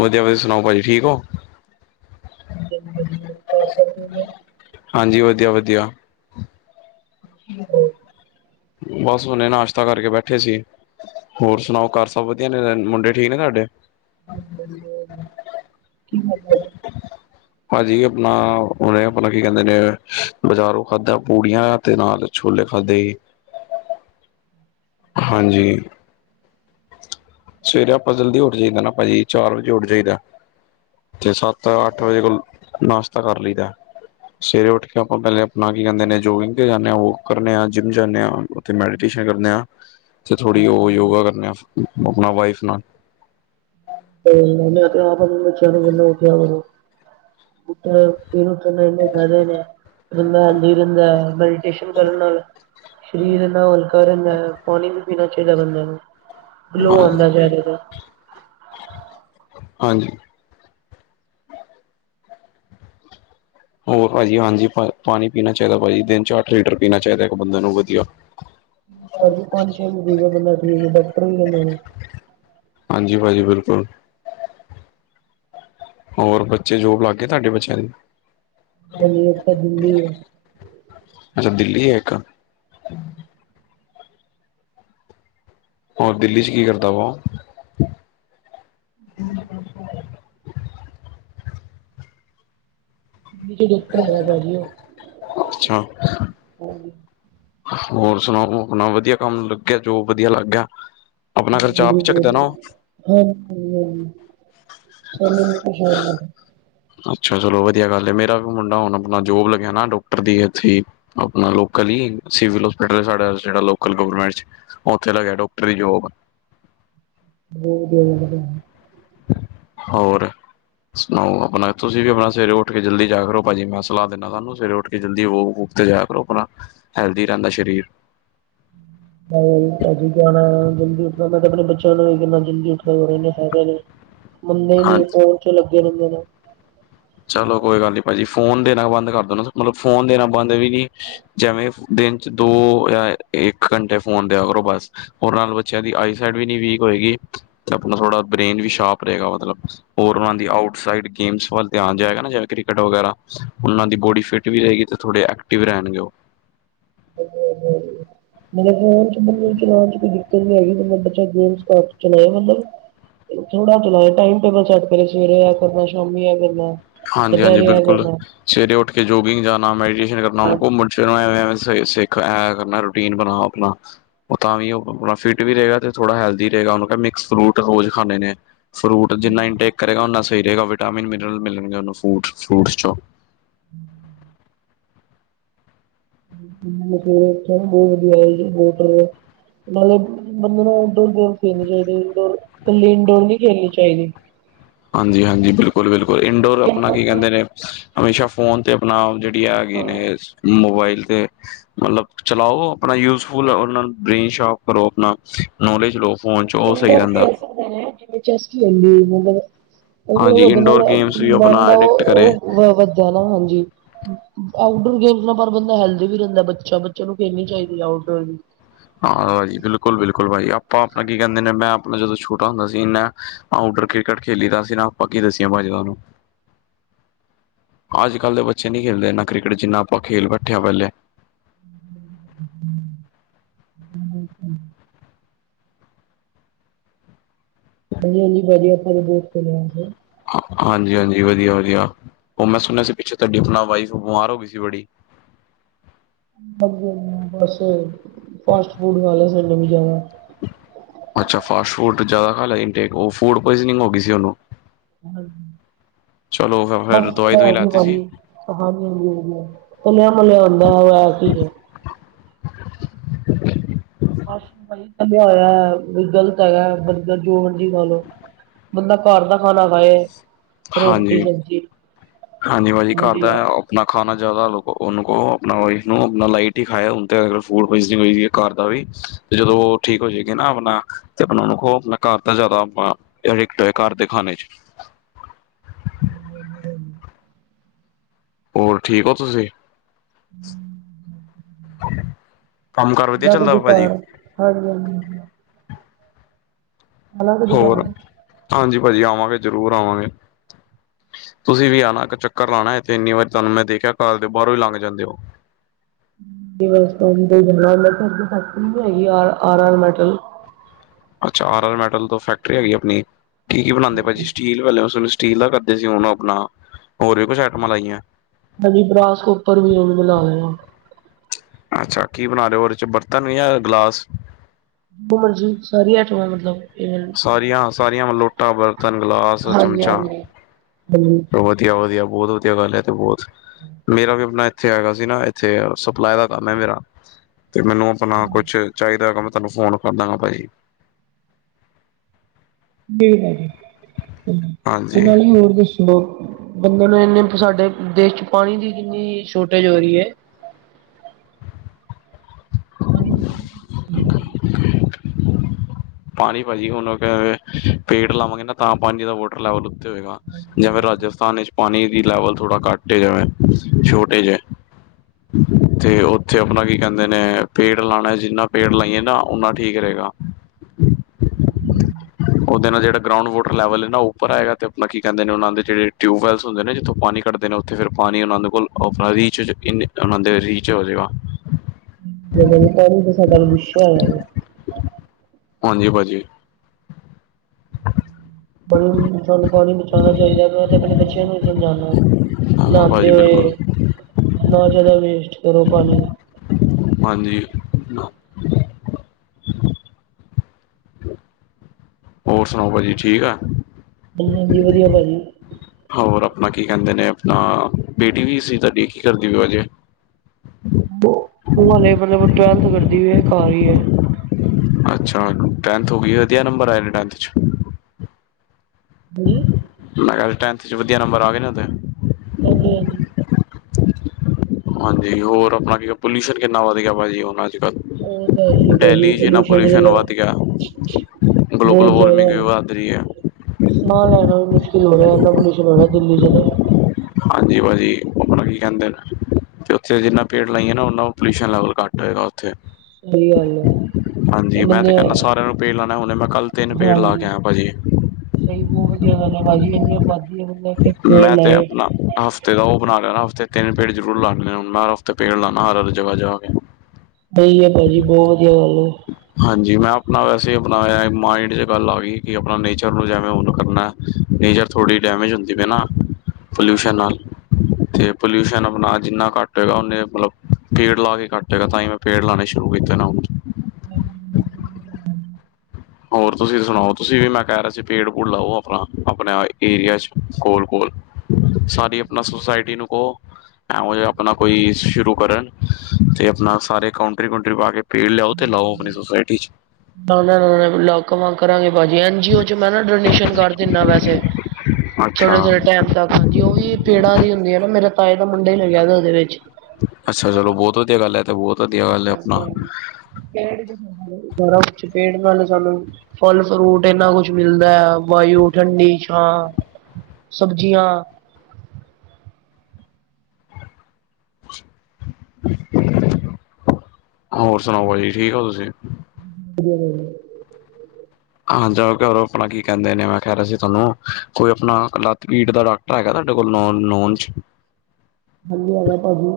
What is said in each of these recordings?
ਵਧੀਆ ਵਧੀਆ ਸੁਣਾਓ ਭਾਜੀ ਠੀਕ ਹੋ? ਵਧੀਆ ਸਭ ਠੀਕ ਹੈ। ਹਾਂਜੀ, ਵਧੀਆ ਵਧੀਆ। ਬਸ ਹੂਨੇ ਨਾਸ਼ਤਾ ਕਰਕੇ ਬੈਠੇ ਸੀ। ਹੋਰ ਸੁਣਾਓ, ਘਰ ਸਭ ਵਧੀਆ ਨੇ ਰੈਣ ਮੁੰਡੇ ਠੀਕ ਨੇ ਤਾਡੇ? ਕੀ ਕਰਦੇ ਭਾਜੀ ਅਪਣਾ ਹੁਣੇ ਅਪਣਾ ਕੀ ਕਹਿੰਦੇ ਨੇ ਬਜ਼ਾਰੋਂ ਖਾਧਾ ਪੂੜੀਆਂ ਤੇ ਨਾਲ ਛੋਲੇ ਖਾਦੇ ਹੀ। ਹਾਂਜੀ। ਸਵੇਰ ਆਪਾ ਜਲਦੀ ਉੱਠ ਜਾਈਦੈ ਨਾ ਭਾਜੀ, ਚਾਰ ਵਜੇ ਉੱਠ ਜਾਈਦੈ। ਚ ਸੱਤ ਸਵਾ ਅੱਠ ਵਜੇ ਕੋਲ ਨਾਸ਼ਤਾ ਕਰ ਲਈਦੈ। ਸਵੇਰੇ ਉੱਠ ਕੇ ਆਪਾਂ ਪੈਲੇ ਅਪਣਾ ਕੀ ਕੈੰਦੇ ਨੇ ਜੋਗਿੰਗ ਤੇ ਜਾਂਣੇ ਆਂ, ਵੋਕ ਕਰਨੇ ਆਂ, ਜਿੰਮ ਜਾਂਣੇ ਆਂ। ਤੇ ਮੈਡੀਟੇਸ਼ਨ ਕਰਨ ਆ ਤੇ ਥੋੜ੍ਹੀ ਉਹ ਯੋਗਾ ਕਰਨੇ ਆ ਆਪਣਾ ਵਾਈਫ ਨਾਲ। ਮ ਆਪਾਂ ਚ ਨੂੰ ਜਨਾ ਉਠਿਆ ਵ ਤੇ ਫਿਰ ਉੱਠਣ ਦਾ ਇੰਨਾ ਫਾਇਦਾ ਰਿਆ। [unintelligible] ਮੈਡੀਟੇਸ਼ਨ ਕਰਨ ਨਾਲ ਸਰੀਰ ਨਾਲ ਹਲਕਾ ਰਹਿੰਦਾ ਹੈ ਪਾਣੀ ਪਾਣੀ ਪੀਣਾ ਚਾਹੀਦਾ ਬੰਦੇ ਨੂੰ ਗਲੋ ਨਾਲ ਆਉਂਦਾ ਚਹਰੇ ਤੇ ਹਾਂਜੀ। ਹੋਰ ਭਾਜੀ ਹਾਂਜੀ ਪਾਣੀ ਪੀਣਾ ਚਾਹੀਦਾ ਭਾਜੀ ਦਿਨ ਚ ਅੱਠ ਲੀਟਰ ਪੀਣਾ ਚਾਹੀਦਾ ਇੱਕ ਬੰਦੇ ਨੂੰ ਵਧੀਆ। ਬਸ ਵੀ ਪੰਜ ਛੇ ਲੀਟਰ ਬੰਦਾ ਠੀਕ ਡਾਕਟਰ ਵੀ ਕਹਦੇ ਨੇ। ਹਾਂਜੀ ਭਾਜੀ ਬਿਲਕੁਲ। ਹੋਰ ਬੱਚੇ ਜੋਬ ਲੱਗ ਗਏ ਤੁਹਾਡੇ ਬੱਚਿਆਂ ਦੇ। ਹਜੇ ਅਸੀਂ ਤਾਂ ਦਿੱਲੀ ਅੱਛਾ ਦਿੱਲੀ ਹੈ ਕ ਹੋਰ, ਦਿੱਲੀ ਚ ਕੀ ਕਰਦਾ ਵਾ? ਦਿੱਲੀ ਵਿੱਚ ਡਾਕਟਰ ਹੈ ਭਾਜੀ ਉਹ। ਅੱਛਾ। ਕੋਲਿੰਗ। ਹੋਰ ਸੁਣਾਓ ਅਪਣਾ, ਵਧੀਆ ਕੰਮ ਲੱਗੇਆ ਜੋਬ ਵਧੀਆ ਲੱਗ ਗਿਆ? ਆਪਣਾ ਖਰਚਾ ਆਪ ਚੱਕਦਾ ਨਾ ਉਹ [unintelligible] ਅੱਛਾ, ਚਲੋ ਵਧੀਆ ਗੱਲ ਏ। ਮੇਰਾ ਵੀ ਮੁੰਡਾ ਹੁਣ ਅਪਣਾ ਜੋਬ ਲੱਗਿਆ ਨਾ ਡੋਕਟਰ ਦੀ ਐਥੇ ਈ। ਅਪਣਾ ਲੋਕਲ ਹੀ ਸਿਵਲ ਹੋਸਪਿਟਲ ਹੈ ਸਾਡਾ ਜੇੜਾ ਲੋਕਲ ਗੌਵਰਮਾ ਏਚ। ਔਥੇ ਲਗਿਐ ਡੋਕਟਰੀ ਜੋਬ। ਬੋਹਤ ਵਧੀਆ ਲਗਦੈ। ਹੋਰ ਸੁਣਾਓ ਅਪਣਾ? ਤੁਸੀਂ ਵੀ ਅਪਣਾ ਸਵੇਰੇ ਓਠ ਕੇ ਜਲਦੀ ਜਾਯਾ ਕਰੋ ਭਾਜੀ, ਮੈਂ ਸਲਾਹ ਦਿੰਣਾ ਤੁਹਾਨੂੰ ਸਵੇਰੇ ਓਠ ਕੇ ਜਲਦੀ ਵੋਕ-ਵੂਕ ਤੇ ਜਾਯਾ ਕਰੋ ਅਪਨਾ, ਹੈਲਦੀ ਰੈੰਦਾ ਸ਼ਰੀਰ। [unintelligible] ਮੈ ਤੇ ਭਾਜੀ ਜਾਨੈ ਜਲਦੀ ਉੱਠਨਾ ਮੈਂ ਤੇ ਆਪਨੇ ਬੱਚੇਆਂ ਨੂੰ ਵੀ ਕੈੰਨਾ ਜਲਦੀ ਉੱਠੇਯਾ ਕਰੋ ਇੰਨੇ ਫੈਦੇ ਨੇ। ਮਨਦੇ ਈ ਨੀ ਓ ਹਾਂਜੀ ਫੋਨ ਚ ਲੱਗੇ ਰੈੰਦੇ ਨੇ। ਚਲੋ ਕੋਈ ਗੱਲ ਨੀ ਭਾਜੀ, ਫੋਨ ਦੇਨਾ ਬਾੰਦ ਕਰ ਦੇਨਾ ਮਤਲਬ ਫੋਨ ਦੇਨਾ ਬੰਦ ਵੀ ਨੀ ਜੈਵੇਂ ਫ ਦਿਨ ਚ ਦੋ ਯਾ, ਏਕ ਘੰਟੇ ਫੋਨ ਦੇਆ ਕਰੋ ਬਾਸ। ਹੋਰ ਨਾਲ ਬੱਚੇਆਂ ਦੀ ਆਈਸਾਈਡ ਵੀ ਨੀ ਵੀਕ ਹੋਏਗੀ ਤੇ ਅਪਨਾ ਥੋੜਾ ਬ੍ਰੇਨ ਵੀ ਸ਼ਾਰਪ ਰੇਗਾ ਮਤਲਬ, ਹੋਰ ਓਨਾਂ ਦੀ ਆਊਟਸਾਈਡ ਗੇਮਸ ਵੱਲ ਧੇਆਨ ਜਾਏਗਾ ਨਾ ਜੈਵੇਂ ਕ੍ਰਿਕਟ ਵਗੈਰਾ, ਓਨਾਂ ਦੀ ਬੋਡੀ ਫਿਟ ਵੀ ਰਏਗੀ ਤੇ ਥੋੜੇ ਐਕਟਿਵ ਰੈਨਗੇ ਓ। [unintelligible] ਮੇਰੇ ਫੋਨ ਚ ਮੈਨੂੰ ਚਲਾਨ ਚ ਕੋਈ ਦਿੱਕਤ ਨੀ ਹੈਗੀ ਮਤਲਬ ਬੱਚਾ ਗੇਮ ਚਲਾਏ ਅੰਦਰ। ਥੋੜਾ ਚਲਾਏ, ਟਾਈਮ ਟੇਬਲ ਸੈਟ ਕਰੇ ਸਵੇਰੇ ਐ ਕਰਨੈ, ਸ਼ਾਮੀ ਐ ਕਰਨੈ। ਹਾਂਜੀ ਹਾਂਜੀ, ਬਿਲਕੁਲ। ਸਵੇਰੇ ਉੱਠ ਕੇ ਜੋਗਿੰਗ ਜਾਨਾ, ਮੈਡੀਟੇਸ਼ਨ ਕਰਨਾ, ਮੁ ਘੁਮਨ ਫੀਰਨ ਆਏ ਹੋਏ ਆ ਸਿੱਖ ਐ ਕਰਨਾ, ਰੂ ਟੀਨ ਬਨਾ ਅਪਨਾ। ਓ ਤਾਂ ਵੀ ਓ ਅਪਣਾ ਫਿੱਟ ਵੀ ਰੇਗਾ ਤੇ ਥੋੜਾ ਹੈਲਦੀ ਰਏਗਾ, ਓਨੂ ਕੈ ਮਿਕਸ ਫ੍ਰੂਟ ਰੋਜ ਖਾਨੇ ਨੇ। ਫ੍ਰੂਟ ਜਿੰਨਾ ਇਨਟੇਕ ਕਰੇਗਾ ਓਨਾ ਸਈ ਰੇਗਾ ਵਿਟਾਮਿਨ ਮਿਨਰਲ ਮਿਲਨਗੇ ਓਨੂ ਫੂਟ, ਫ੍ਰੂਟਸ ਚੋਂ। [unintelligible] [inaudible] ਨਾਲੇ਼ [unintelligible] ਗੇਮਸ ਇਨਡੋਰ। ਏਨੀ ਇਨਡੋਰ ਨੀ ਖੇਲਨੀ ਚਾਈਦੀ। ਹਾਂਜੀ-ਹਾਂਜੀ, ਬਿਲਕੁਲ-ਬਿਲਕੁਲ, ਇੰਡੋਰ ਅਪਣਾ ਕੀ ਕੈਂਦੇ ਨੇ ਹਮੇਸ਼ਾ ਫੋਨ ਤੇ ਆਪਣਾ ਜੇ [unintelligible] ਮੋਬਾਈਲ ਤੇ ਮਤਲਬ ਚਲਾਓ ਅਪਣਾ ਯੂਜ਼ਫੁਲ ਓਦ ਨਾਲ, ਬ੍ਰੇਨ ਸੋ਼ਰਪ ਕਰੋ ਆਪਨਾ ਨੌਲੇਜ ਲਓ। ਫੋਨ ਚ ਉਹ ਸਹੀ ਇੰਡੋਰ ਰਹਿੰਦਾ ਖੇਲ ਸਕਦੇ ਨੇ, ਜਿਵੇਂ ਚੇਸ ਕੀ ਹੂੰਦੀ ਏ ਮਤਲਬ ਹਾਂਜੀ ਓਦੇ ਨਾਲ ਇਨਡੋਰ ਮਲਬ ਗੇਮਸ ਵੀ ਮਨ ਆਪਣਾ ਦਾ ਅਡਿਕਟ ਓ, ਕਰੇ ਓ ਵਦ ਏ ਨਾ ਹਾਂਜੀ। ਆਊਟਡੋਰ ਗੇਮਸ ਨਾਲ ਪਰ ਬੰਦਾ ਹੈਲਦੀ ਵੀ ਰੈਂਦਾ ਬੱਚਾ, ਬੱਚੇਆਂ ਨੂੰ ਖੇਲਨੀ ਚਾਈਦੀ ਐ ਆਊਟਡੋਰ ਵੀ ਹਾਜੀ, ਬਿਲਕੁਲ-ਬਿਲਕੁਲ ਭਾਜੀ ਅਪਾਂ ਅਪਨਾ ਕੀ ਕੈੰਦ ਮੇਨੇ ਮੈਂ ਆਪਨਾ ਜਦੋਂ ਛੋਟਾ ਹੁੰਦਾ ਸੀ ਨਾ ਆਊਟਡਰ ਕ੍ਰਿਕਟ ਖੇਲੀ ਦਾ ਸੀ ਨਾ ਅਪਾਂ ਕੀ ਦੱਸੀਏ ਭਾਜੀ ਤੁਆਨੂੰ। ਆੱਜ-ਕਾੱਲ ਦੇ ਬੱਚੇ ਨਈ ਖੇਲਦੇ ਏਨਾਂ ਕ੍ਰਿਕਟ, ਜਿੰਨਾ ਆਪਾਂ ਖੇਲ ਬੈਠੇ ਆ ਪੈਲੇ। [inaudible] [unintelligible] ਬਦੀਆ ਜੀ ਬਦੀਆ, ਆੱਪਾ ਤੇ ਬੋਤ ਖੇਲੇ ਆ ਵੈਸੇ। ਹਾਂ, ਹਾਂਜੀ-ਹਾਂਜੀ ਵਦੀਆ-ਵਧੀਆ, ਓ ਮੈਂ ਸੁਨੇਆ ਸੀ ਪਿੱਛੇ ਤੁਆਡੀ ਅਪਨਾ ਵਾਈਫ ਬਿਮਾਰ ਹੋ ਗੀ ਸੀ ਬੜੀ। [unintelligible] ਬੱਸ ਫਾਸਟ-ਫੂਡ ਖਾਲੇ ਸੀ ਓਨੇ ਵੀ ਜਾਦਾ। ਅੱਛਾ, ਫਾਸਟ-ਫੂਡ ਜਾਦਾ ਖਾਲੇਆ ਸੀ ਇੰਟੇਕ ਓ ਫੂੜ-ਪੋਈਜਨੀਂਗ ਹੋਗੀ ਸੀ ਓਨੂੰ? ਫਿਰ ਦਵਾਈ ਦਵਾਈ [unintelligible] ਲਾਤੀ ਭਾਜੀ। ਸੀ ਓ ਹਾਂਜੀ-ਹਾਂਜੀ, ਵਦੀਆ ਤਲੇਆ-ਮੱਲੇਆ ਹੁੰਦੈ ਫੇਰ ਤਲੇਆ ਹੋਏਆ,, ਗਲਤ ਹੈਗਾ ਬਰ ਬਰਗਰ ਜੋ ਮਰਜੀ ਲੈਲੋ। ਬੰਦਾ ਘਾਰ ਦਾ ਖਾਨਾ ਖਾਏ, ਰੋਟੀ ਹਾਂਜੀ ਸਬਜੀ। ਹਾਂਜੀ, ਭਾਜੀ ਘਾਰ ਦਾ। ਅਪਨਾ ਖਾਨਾ ਜਾਦਾ ਆ, ਓਨੂ ਕੋ ਆਪਨਾ ਵਾਈਫ ਨੂੰ ਆਪਣਾ ਲਾਈਟ ਈ ਖਾਏ ਹੁਨ ਤੇ ਅ ਫੂੜ ਪੋਏਜਨੀਂਗ ਹੋਈ ਵੀ ਏ। ਘਾਰ ਦਾ ਵੀ ਤੇ ਜਦੋਂ ਓ ਠੀਕ ਹੋ ਜੇਗੀ ਨਾ ਆਪਨਾ, ਤੇ ਅਪਨਾ ਓਨੂੰ ਕੋ ਆਪਨਾ ਓਨੂ ਕਓ ਘਾਰ ਦਾ ਜਾਦਾ ਆਪ ਤੇ ਐਡੀਕਟ ਹੋਏ ਘਾਰ ਦੇ ਖਾਨੇ ਚ। [unintelligible] ਹੋਰ ਠੀਕ ਓ ਤੁਸੀ? [unintelligible] ਅਲੱਗ ਦੀ ਹੋਰ, ਕਾਰ ਹਾਂਜੀ ਭਾਜੀ ਆਵਾਂਗੇ ਜ਼ਰੂਰ ਆਵਾਂਗੇ। ਤੁਸੀ ਵੀ ਆਨਾ ਏਕ ਚੱਕਰ ਲਾਣਾ ਐਥੇ, ਇੰਨੀ ਵਾਰੀ ਤੁਆਨੂੰ ਮੈਂ ਦੇਖੇਆ ਘਾਰ ਦੇ ਬਾਰੋਂ ਈ ਲਾੰਗ ਜਾਂਦੇ ਓ। [unintelligible] ਫੈਕਟਰੀ ਵੀ ਹੈਗੀ ਆ ਆਰ-ਆਰ ਮੈਟਲ? ਅੱਛਾ ਆਰ ਆਰ ਮੈਟਲ ਤੋਂ ਫੈਕਟਰੀ ਹੈਗੀ ਆਪਣੀ, ਕੀ- ਕੀ ਬਣਾਉਂਦੇ ਭਾਜੀ ਸਟੀਲ ਵ ਸਟੀਲ ਦਾ ਕਰਦੇ ਸੀ ਉਹ ਆਪਣਾ, ਹੋਰ ਵੀ ਕੁਛ ਆਈਟਮਾਂ ਲਾਈਆਂ ਹਜੇ ਬਰਾਸਕ ਉੱਪਰ ਵੀ ਉਹਨੂੰ ਬਣਾ ਲਿਆ ਅੱਛਾ ਕੀ ਬਣਾ ਲਿਓ ਉਹਦੇ 'ਚ ਬਰਤਨ ਜਾਂ ਗਲਾਸ ਮਣ ਜੀ ਸਾਰੀ ਆਈਟਮਾਂ ਆ ਮਤਲਬ ਈਵਨ ਸਾਰੀਆਂ, ਸਾਰੀਆਂ ਵ ਲੋਟਾਂ, ਬਰਤਨ, ਗਲਾਸ, ਹਾਂਜੀ ਚਮਚਾ ਹਾਂਜੀ ਹਾਂਜੀ ਵਧੀਆ ਵਧੀਆ, ਵਧੀਆ ਬਹੁਤ ਵਧੀਆ ਗੱਲ ਤੇ ਬਹੁਤ, ਮੇਰਾ ਵੀ ਆਪਣਾ ਇੱਥੇ ਹੈਗਾ ਸੀ ਨਾ ਇੱਥੇ ਸਪਲਾਈ ਦਾ ਕੰਮ ਹੈ ਮੇਰਾ, ਤੇ ਮੈਨੂੰ ਆਪਣਾ ਕੁਛ ਚਾਹੀਦਾ ਹੈਗਾ ਮੈਂ ਤੁਹਾਨੂੰ ਫੋਨ ਕਰ ਦਵਾਂਗਾ ਭਾਜੀ ਨਹੀ ਭਾਜੀ, ਤੇ ਹਾਂਜੀ ਨਾਲੇ ਹੋਰ ਦੱਸੋ ਬ ਬੰਦੇ ਨੂੰ ਇੰਨੇ ਸਾਡੇ ਦੇਸ਼ 'ਚ ਪਾਣੀ ਦੀ ਕਿੰਨੀ ਸ਼ੋਰਟੇਜ ਹੋ ਰਹੀ ਹੈ ਬ [unintelligible] ਹ [inaudible] ਪਾਣੀ ਭਾਜੀ ਹੁਣ, ਪੇੜ ਲਾਵਾਂਗੇ ਨਾ ਤਾਂ ਪਾਣੀ ਦਾ ਵੋਟ ਲੈਵਲ ਉੱਤੇ ਹੋਏਗਾ, ਜਿਵੇਂ ਰਾਜਸਥਾਨ ਵਿੱਚ ਪਾਣੀ ਦੀ ਲੈਵਲ ਥੋੜਾ ਘੱਟ ਛਟ ਜਾਵੇ ਛੋਟੇ ਜਿਹੇ। ਤੇ ਉੱਥੇ ਆਪਣਾ ਕੀ ਕਹਿੰਦੇ ਨੇ ਪੇੜ ਲਾਉਣਾ ਜਿੰਨਾ ਪੇੜ ਲਾਈਏ ਨਾ ਓਨਾ ਠੀਕ ਰਹੇਗਾ। [inaudible] ਉਹਦੇ ਨਾਲ ਜਿਹੜਾ ਗਰਾਊਂਡ ਵਾਟਰ ਲੈਵਲ ਨਾ ਉਪਰ ਹੈਗਾ ਅਤੇ ਆਪ ਕੀ ਕਹਿੰਦੇ ਨੇ ਉਹਨਾਂ ਜਿਹੜੇ ਟਿਊਬਵੈਲ ਹੁੰਦੇ ਜਿੱਥੋਂ ਪਾਣੀ ਕੱਢਦੇ ਨੇ। ਤੇ ਫਿਰ ਪਾਣੀ ਉਹਨਾਂ ਦੇ ਕੋਲ ਆਪਣਾ ਰੀਚ, ਉਹਨਾਂ ਦੇ ਰੀਚ ਹੋ ਜਾਵੇਗਾ। ਜਦ ਪਾਣੀ ਸਾਡਾ ਰੁਸਿਆ ਹੈਗਾ ਜੇ। ਹਾਂਜੀ ਭਾਜੀ। ਬਈ ਸਾਨੂੰ ਪਾਣੀ ਬਚਾਉਣਾ ਚਾਹੀਦਾ ਤੇ ਆਪਣੇ ਬੱਚਿਆਂ ਨੂੰ ਵੀ ਸਮਝਾਉਣਾ। ਹਾਂ ਨਹਾਾਂਉਂਦੇ ਭਾਜੀ ਬਿਲਕੁਲ ਹੋਏ, ਨਾ ਜ਼ਿਆਦਾ ਵੇਸਟ ਕਰੋ ਪਾਣੀ। ਹਾਂਜੀ। [inaudible] ਹੋਰ ਸੁਣਾਓ ਭਾਜੀ, ਠੀਕ ਆ ਹਾਂਜੀ- ਹਾਂਜੀ, ਵਧੀਆ ਭਾਜੀ ਹੋਰ ਆਪਣਾ ਕੀ ਕਹਿੰਦੇ ਨੇ ਆਪਣਾ ਬੇਟੀ ਵੀ ਸੀ ਤੁਹਾਡੀ, ਕੀ ਕਰਦੀ ਉਹ ਅਜੇ ਉਹੇ ਮਤਲਬ ਟੈਵਲਥ ਕਰਦੀ ਹੈ, ਖਾ ਰਹੀ ਹੈ ਅੱਛਾ ਟੈੰਥ ਹੋ ਗਈ ਏ ਵਧੀਆ ਨੰਬਰ ਆਏ ਨੇ ਟੈਂਥ 'ਚ ਹਾਂਜੀ ਮੈਂ ਕਿਹਾ ਟੈਂਨਥ 'ਚ ਵਧੀਆ ਨੰਬਰ ਆ ਗਏ ਨਾ ਉਹਦੇ ਹਾਂਜੀ-ਹਾਂਜੀ ਹਾਂਜੀ ਹੋਰ ਆਪਣਾ ਕੀ ਪੋਲਿਊਸ਼ਨ ਕਿੰਨਾ ਵੱਧ ਗਿਆ ਭਾਜੀ ਉਹ ਉਹ ਤਾਂ ਹੈ ਹੀ ਹੈ ਭਾਜੀ ਡੇਲੀ ਜੀ ਇੰਨਾ ਪੋਲਿਊਸ਼ਨ ਦੇ ਵੱਧ ਗਿਆ ਗਲੋਬਲ ਬਹੁਤ ਜ਼ਿਆਦਾ ਵਾਰਮਿੰਗ ਵੀ ਹੈ ਵੱਧ ਰਹੀ ਹੈ ਸਾਹ ਲੈਣਾ ਵੀ ਮੁਸ਼ਕਿਲ ਹੋ ਰਿਹਾ ਇੰਨਾ ਪੋਲਿਊਸ਼ਨ ਹੋ ਰਿਹਾ ਦਿੱਲੀ 'ਚ ਤੇ ਹਾਂਜੀ ਭਾਜੀ, ਉਹ ਆਪਣਾ ਕੀ ਕਹਿੰਦੇ ਨੇ ਤੇ ਉੱਥੇ ਜਿੰਨਾ ਪੇੜ ਲਾਈਏ ਨਾ, ਉਹਨਾ ਪੋਲਿਊਸ਼ਨ ਲੈਵਲ ਘੱਟ ਹੋਏਗਾ ਉੱਥੇ। ਸਹੀ ਗੱਲ ਹੈ ਹਾਂਜੀ ਮੈਂ ਤੇ ਬੰਦੇ ਕਹਿੰਦਾ ਸਾਰਿਆਂ ਨੂੰ ਪੇੜ ਲਾਉਣ, ਹੁਣੇ ਮੈਂ ਕੱਲ੍ਹ ਤਿੰਨ ਪੇੜ ਲਾ ਹਾਂਜੀ ਕੇ ਆਇਆ ਭਾਜੀ। ਸਹੀ ਬਹੁਤ ਵਧੀਆ ਗੱਲ ਹੈ ਭਾਜੀ, ਇੰਨੀ ਆਬਾਦੀ ਬ ਪੇੜ ਲਾਏ। ਹਫਤੇ ਦਾ ਉਹ ਬਣਾ ਲੈਣਾ, ਹਫਤੇ ਤਿੰਨ ਪੇੜ ਜ਼ਰੂਰ ਲਾ ਲੈਣੇ ਹਰ ਹਫ਼ਤੇ ਪੇੜ ਲਾਉਣਾ ਹਰ ਹਰ ਜਗਾ ਜਗਾ ਤੇ। ਸਹੀ ਹੈ, ਭਾਜੀ ਬਹੁਤ ਵਧੀਆ ਗੱਲ ਹੈ। ਹਾਂਜੀ ਮੈਂ ਆਪਣਾ ਵੈਸੇ ਆਪਣਾਇਆ ਮਾਇੰਡ 'ਚ ਗੱਲ ਆ ਗਈ ਕਿ ਆਪਣਾ ਨੇਚਰ ਨੂੰ ਜਿਵੇਂ ਹੁਣ ਕਰਨਾ। ਨੇਚਰ ਥੋੜ੍ਹੀ ਡੈਮੇਜ ਹੁੰਦੀ ਪਈ ਨਾ ਪੋਲਿਊਸ਼ਨ ਨਾਲ। ਤੇ ਪੋਲਿਊਸ਼ਨ ਆਪਣਾ ਜਿੰਨਾ ਘੱਟ ਹੋਏਗਾ, ਉਹਨੇ ਮਤਲਬ। ਪੇੜ ਲਾ ਕੇ ਘੱਟੇਗਾ ਤਾਂ ਹੀ ਮੈਂ ਪੇੜ ਲਾਉਣੇ ਸ਼ੁਰੂ ਕੀਤੇ ਨਾ ਹੁਣ। ਹੋਰ ਤੁਸੀਂ ਸੁਣਾਓ ਤੁਸੀਂ ਵੀ ਮੈਂ ਕਹਿ ਰਿਹਾ ਸੀ ਪੇੜ ਪੂੜ ਲਾਓ ਆਪਣਾ, ਆਪਣੇ ਏਰੀਆ 'ਚ ਕੋਲ -ਕੋਲ। ਸਾਰੀ ਆਪਣਾ ਸੁਸਾਇਟੀ ਨੂੰ ਕਹੋ। ਐ ਜ ਆਪਣਾ ਕੋਈ ਸ਼ੁਰੂ ਕਰਨ ਤੇ ਆਪਣਾ ਸਾਰੇ ਕਾਊਂਟਰੀ ਕਂਟਰੀ ਪਾ ਕੇ। ਪੇੜ ਲਿਆਓ ਤੇ ਲਾਓ ਆਪਣੀ ਸੋਸਾਇਟੀ ਚ। ਨਾ ਨਾ ਨਾਾਂ ਕਰਾਂਗੇ ਭਾਜੀ ਐਨ ਜੀਓ ਚ ਮੈਂ ਨਾ ਡੋਨੇਸ਼ਨ ਕਰ ਦਿੰਦਾ ਵੈਸੇ। ਥੋੜੇ ਅੱਛਾ ਥੋੜੇ ਟਾਈਮ ਤੱਕ ਹਾਂਜੀ, ਉਹ ਵੀ ਪੇੜਾਂ ਦੀ ਹੁੰਦੀ ਆ ਨਾ ਮੇਰਾ ਤਾਏ ਦਾ ਮੁੰਡਾ ਹੀ ਲਗਿਆ ਉਹਦੇ ਵਿੱਚ। ਅੱਛਾ ਚਲੋ ਬਹੁਤ ਵਧੀਆ ਗੱਲ ਹੈ ਤੇ ਬਹੁਤ। ਵਧੀਆ ਗੱਲ ਹੈ ਹਾਂ ਆਪਣਾ ਪੇੜ ਗਰਮ ਚ ਪੇੜ ਨਾਲ ਸਾਨੂੰ। ਫਲ ਫਰੂਟ ਇੰਨਾ ਕੁਛ, ਮਿਲਦਾ ਹੈ ਵਯੂ ਠੰਡੀ ਛਾਂ। ਸਬਜ਼ੀਆਂ। ਹੋਰ ਸੁਣਾਓ ਭਾਜੀੀ ਠੀਕ ਹੋ ਤੁਸੀਂ। ਹ। ਹਾਂ ਜਾਂ ਆਪਣਾ ਕੀ ਕਹਿੰਦੇ ਨੇ ਮੈਂ ਕਹਿ ਰਿਹਾ ਸੀ ਤੁਹਾਨੂੰ ਕੋਈ ਆਪਣਾ ਲੱਤ ਪੀੜ ਦਾ ਡਾਕ। ਗਾ ਤੁਹਾਡੇ ਕੋਲ ਨੋਨ ਚ। ਵਧੀਆ ਹੈਗਾ ਭਾਜੀ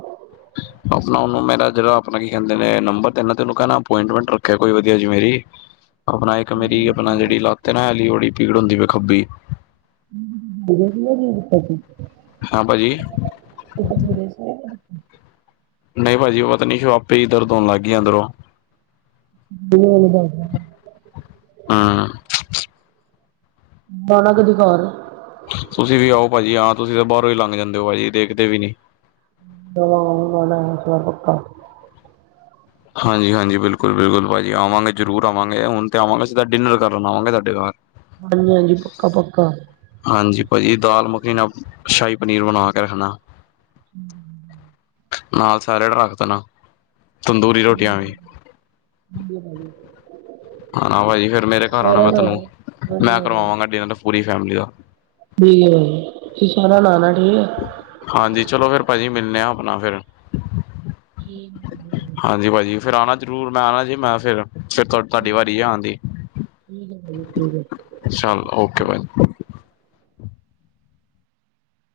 ਆਪਣਾ ਉਹਨੂੰ ਮੇਰਾ ਜਿਹੜਾ ਆਪਣਾ ਕੀ ਕਹਿੰਦੇ ਨੇ ਨੰਬਰ ਦੇਣਾ ਤੇੈਨੂ ਉਹਨੂੰ ਕਹਿਣਾ ਅਪੋਇੰਟਮੈਂਟ ਰੱਖਿਆ ਕੋਈ ਵਧੀਆ ਜੀ ਮੇਰੀ। [unintelligible] [unintelligible] ਆਪਣਾ ਇੱਕ ਮੇਰੀ ਆਪਣਾ ਜਿਹੜੀ ਲੱਤ ਨਾ ਐਲੀ ਓੜੀ ਪੀੜ ਹੁੰਦੀ ਵੇ ਖੱਬੀ। ਸੀ ਕੀ ਕੀਤਾ ਸੀ? ਹਾਂ ਭਾਅ ਜੀ। [inaudible] ਨਈ ਭਾਜੀ ਉਹ ਪਤਾ ਨੀ ਕਿਉ ਆਪੇ ਈ ਦਰਦ ਹੋਣ ਲੱਗ ਗੀ ਅੰਦਰੋ। [inaudible] ਤੂੰ ੳਹਨੂੰ ਕੈਹ। ਹਾਂ। ਆਨਾ ਕਦੋਂ ਘਾਰ ਤੁਸੀਂ ਵੀ ਆਓ ਭਾਜੀ ਹਾਂ ਤੁਸੀਂ ਤਾਂ ਬਾਹਰੋਂ ਈ ਲੰਘ ਜਾਂਦੇ ਓ ਭਾਜੀ ਦੇਖਦੇ ਵੀ ਨੀ। [unintelligible] ਜਦੋਂ ਆਉਣ ਵਾਲਾ ਪੱਕਾ ਹਾਂਜੀ-ਹਾਂਜੀ ਬਿਲਕੁਲ-ਬਿਲਕੁਲ ਭਾਅਜੀ ਆਵਾਂਗੇ ਜ਼ਰੂਰ ਆਵਾਂਗੇ ਹੁਣ ਤੇ ਆਵਾਂਗੇ ਸਿੱਧਾ ਡਿਨਰ ਕਰਨ ਆਵਾਂਗੇ ਤਾਹਡੇ ਘਰ। ਹਾਂਜੀ ਹਾਂਜੀ ਪੱਕਾ ਪੱਕਾ। ਹਾਂਜੀ ਭਾਜੀ ਦਾਲ ਮੱਖਣੀ ਨਾਲ ਸ਼ਾਹੀ ਪਨੀਰ ਬਣਾ ਕੇ ਰੱਖਣਾ। ਹਮ। [unintelligible] ਨਾਲ ਸੈਲਡ ਰੱਖ ਦੇਣਾ ਤੰਦੂਰੀ ਰੋਟੀਆਂ ਵੀ। ਹਜੀਜੀ। ਹਾ ਭਾਜੀ ਫਿਰ ਮੇਰੇ ਘਰ ਆਉਣਾ, ਮੈਂ ਤੈਨੂੰ ਹਾਂਜੀ ਮੈਂ ਕਰਵਾਵਾਂਗਾ ਡਿਨਰ ਪੂਰੀ ਫੈਮਲੀ ਦਾ। ਵੀ ਤੁਸੀ ਸਾਰਿਆ ਨੇ ਆਣਾ ਠੀਕ ਆ। ਹਾਂਜੀ ਚਲੋ ਫਿਰ ਭਾਜੀ ਮਿਲਣੇ ਆ ਆਪਣਾ ਫੇਿਰ। ਕੀ। ਹਾਂਜੀ ਭਾਅਜੀ ਫਿਰ ਆਉਣਾ ਜ਼ਰੂਰ, ਮੈਂ ਆਉਣਾ ਜੀ ਮੈਂ ਫਿਰ। ਫਿਰ ਤੁ ਤੁਹਾਡੀ ਵਾਰੀ ਆਨ ਦੀ ਠੀਕ ਹੈ ਭਾਜੀ ਠੀਕ ਹੈ ਚੱਲ ਓਕੇ ਭਾ।